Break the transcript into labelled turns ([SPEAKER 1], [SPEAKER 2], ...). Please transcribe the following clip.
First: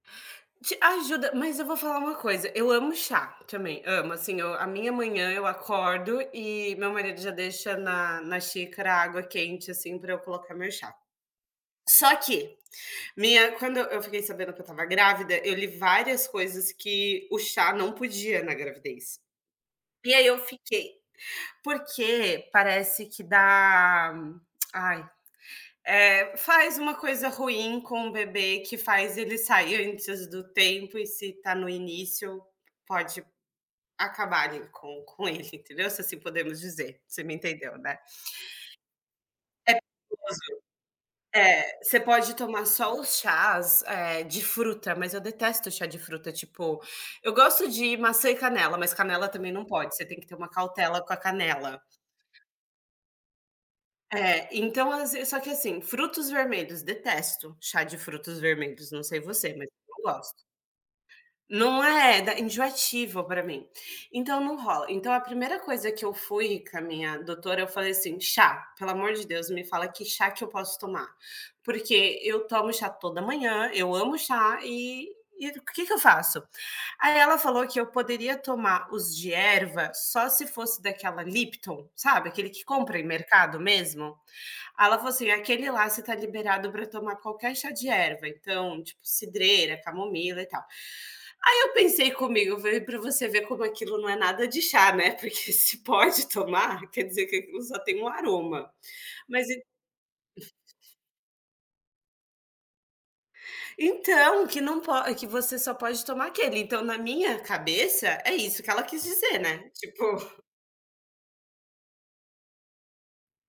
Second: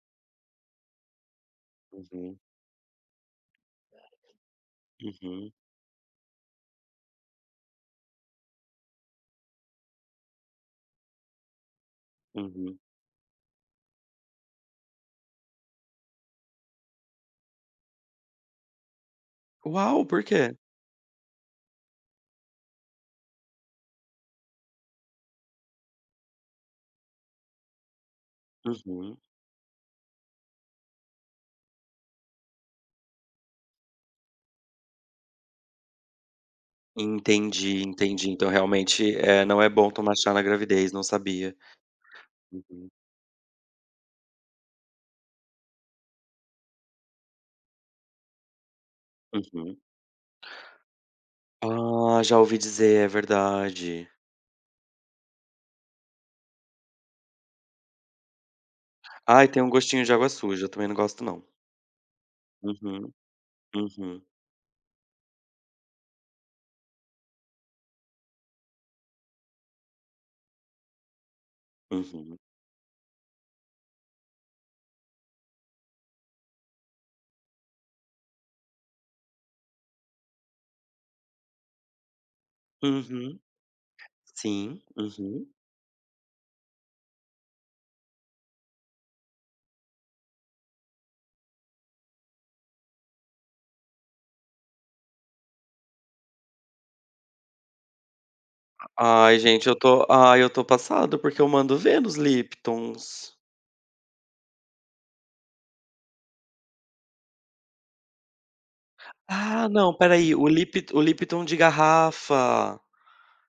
[SPEAKER 1] Te ajuda, mas eu vou falar uma
[SPEAKER 2] Uhum.
[SPEAKER 1] coisa, eu amo chá também, amo assim eu a minha manhã eu
[SPEAKER 2] Uhum.
[SPEAKER 1] acordo e meu marido já deixa na na xícara a água quente, assim, para eu colocar meu chá. Só que,
[SPEAKER 2] Uhum.
[SPEAKER 1] minha quando eu eu fiquei sabendo que eu estava grávida, eu li várias coisas que o chá não podia na gravidez.
[SPEAKER 2] Uau,
[SPEAKER 1] E
[SPEAKER 2] por
[SPEAKER 1] aí eu
[SPEAKER 2] quê?
[SPEAKER 1] fiquei porque parece que dá, ai, eh, faz uma coisa ruim com o bebê que faz
[SPEAKER 2] Uhum.
[SPEAKER 1] ele sair antes do tempo e se tá no início, pode acabarem com com ele entendeu, se assim podemos dizer, você me entendeu,
[SPEAKER 2] Entendi,
[SPEAKER 1] né?
[SPEAKER 2] entendi então realmente é não é
[SPEAKER 1] É,
[SPEAKER 2] bom tomar
[SPEAKER 1] tipo
[SPEAKER 2] chá na
[SPEAKER 1] assim,
[SPEAKER 2] gravidez não sabia.
[SPEAKER 1] eh, você pode tomar
[SPEAKER 2] Uhum.
[SPEAKER 1] só os chás, eh, de fruta, mas eu detesto chá de fruta tipo, eu gosto de maçã e canela, mas canela também não
[SPEAKER 2] Uhum.
[SPEAKER 1] pode, você tem que ter uma cautela com a canela.
[SPEAKER 2] Ah, já ouvi dizer é verdade.
[SPEAKER 1] É, então às vezes só que assim, frutos vermelhos, detesto, chá de frutos vermelhos não sei
[SPEAKER 2] Ai,
[SPEAKER 1] você,
[SPEAKER 2] tem
[SPEAKER 1] mas
[SPEAKER 2] um
[SPEAKER 1] eu
[SPEAKER 2] gostinho
[SPEAKER 1] não
[SPEAKER 2] de água
[SPEAKER 1] gosto.
[SPEAKER 2] suja, também não gosto não.
[SPEAKER 1] Não é, da
[SPEAKER 2] Uhum.
[SPEAKER 1] enjoativa para mim,
[SPEAKER 2] Uhum.
[SPEAKER 1] então não rola, então a primeira coisa que eu fui com a minha doutora eu falei assim: "Chá, pelo amor de Deus me fala que chá que eu posso tomar, porque
[SPEAKER 2] Uhum.
[SPEAKER 1] eu tomo chá toda manhã, eu amo chá e o que que eu faço?". Aí ela falou que eu poderia tomar os de erva só se fosse daquela lipton, sabe, aquele que compra em
[SPEAKER 2] Uhum.
[SPEAKER 1] mercado mesmo.
[SPEAKER 2] Sim,
[SPEAKER 1] Ela falou assim
[SPEAKER 2] uhum.
[SPEAKER 1] aquele lá você está liberado para tomar qualquer chá de erva, então, tipo, cidreira, camomila e tal. Aí eu pensei comigo, veio para você ver como aquilo não é nada de chá, né, porque se pode tomar quer dizer que aquilo só tem um aroma.
[SPEAKER 2] Ai
[SPEAKER 1] Mas ent
[SPEAKER 2] gente, eu tô ai eu estou passado, porque eu mando o ver nos liptons.
[SPEAKER 1] Então que não po que você só pode tomar aquele, então na minha cabeça é isso que ela quis dizer,
[SPEAKER 2] Ah
[SPEAKER 1] né.
[SPEAKER 2] não, espera aí,
[SPEAKER 1] Tipo
[SPEAKER 2] o lip o lipton de garrafa.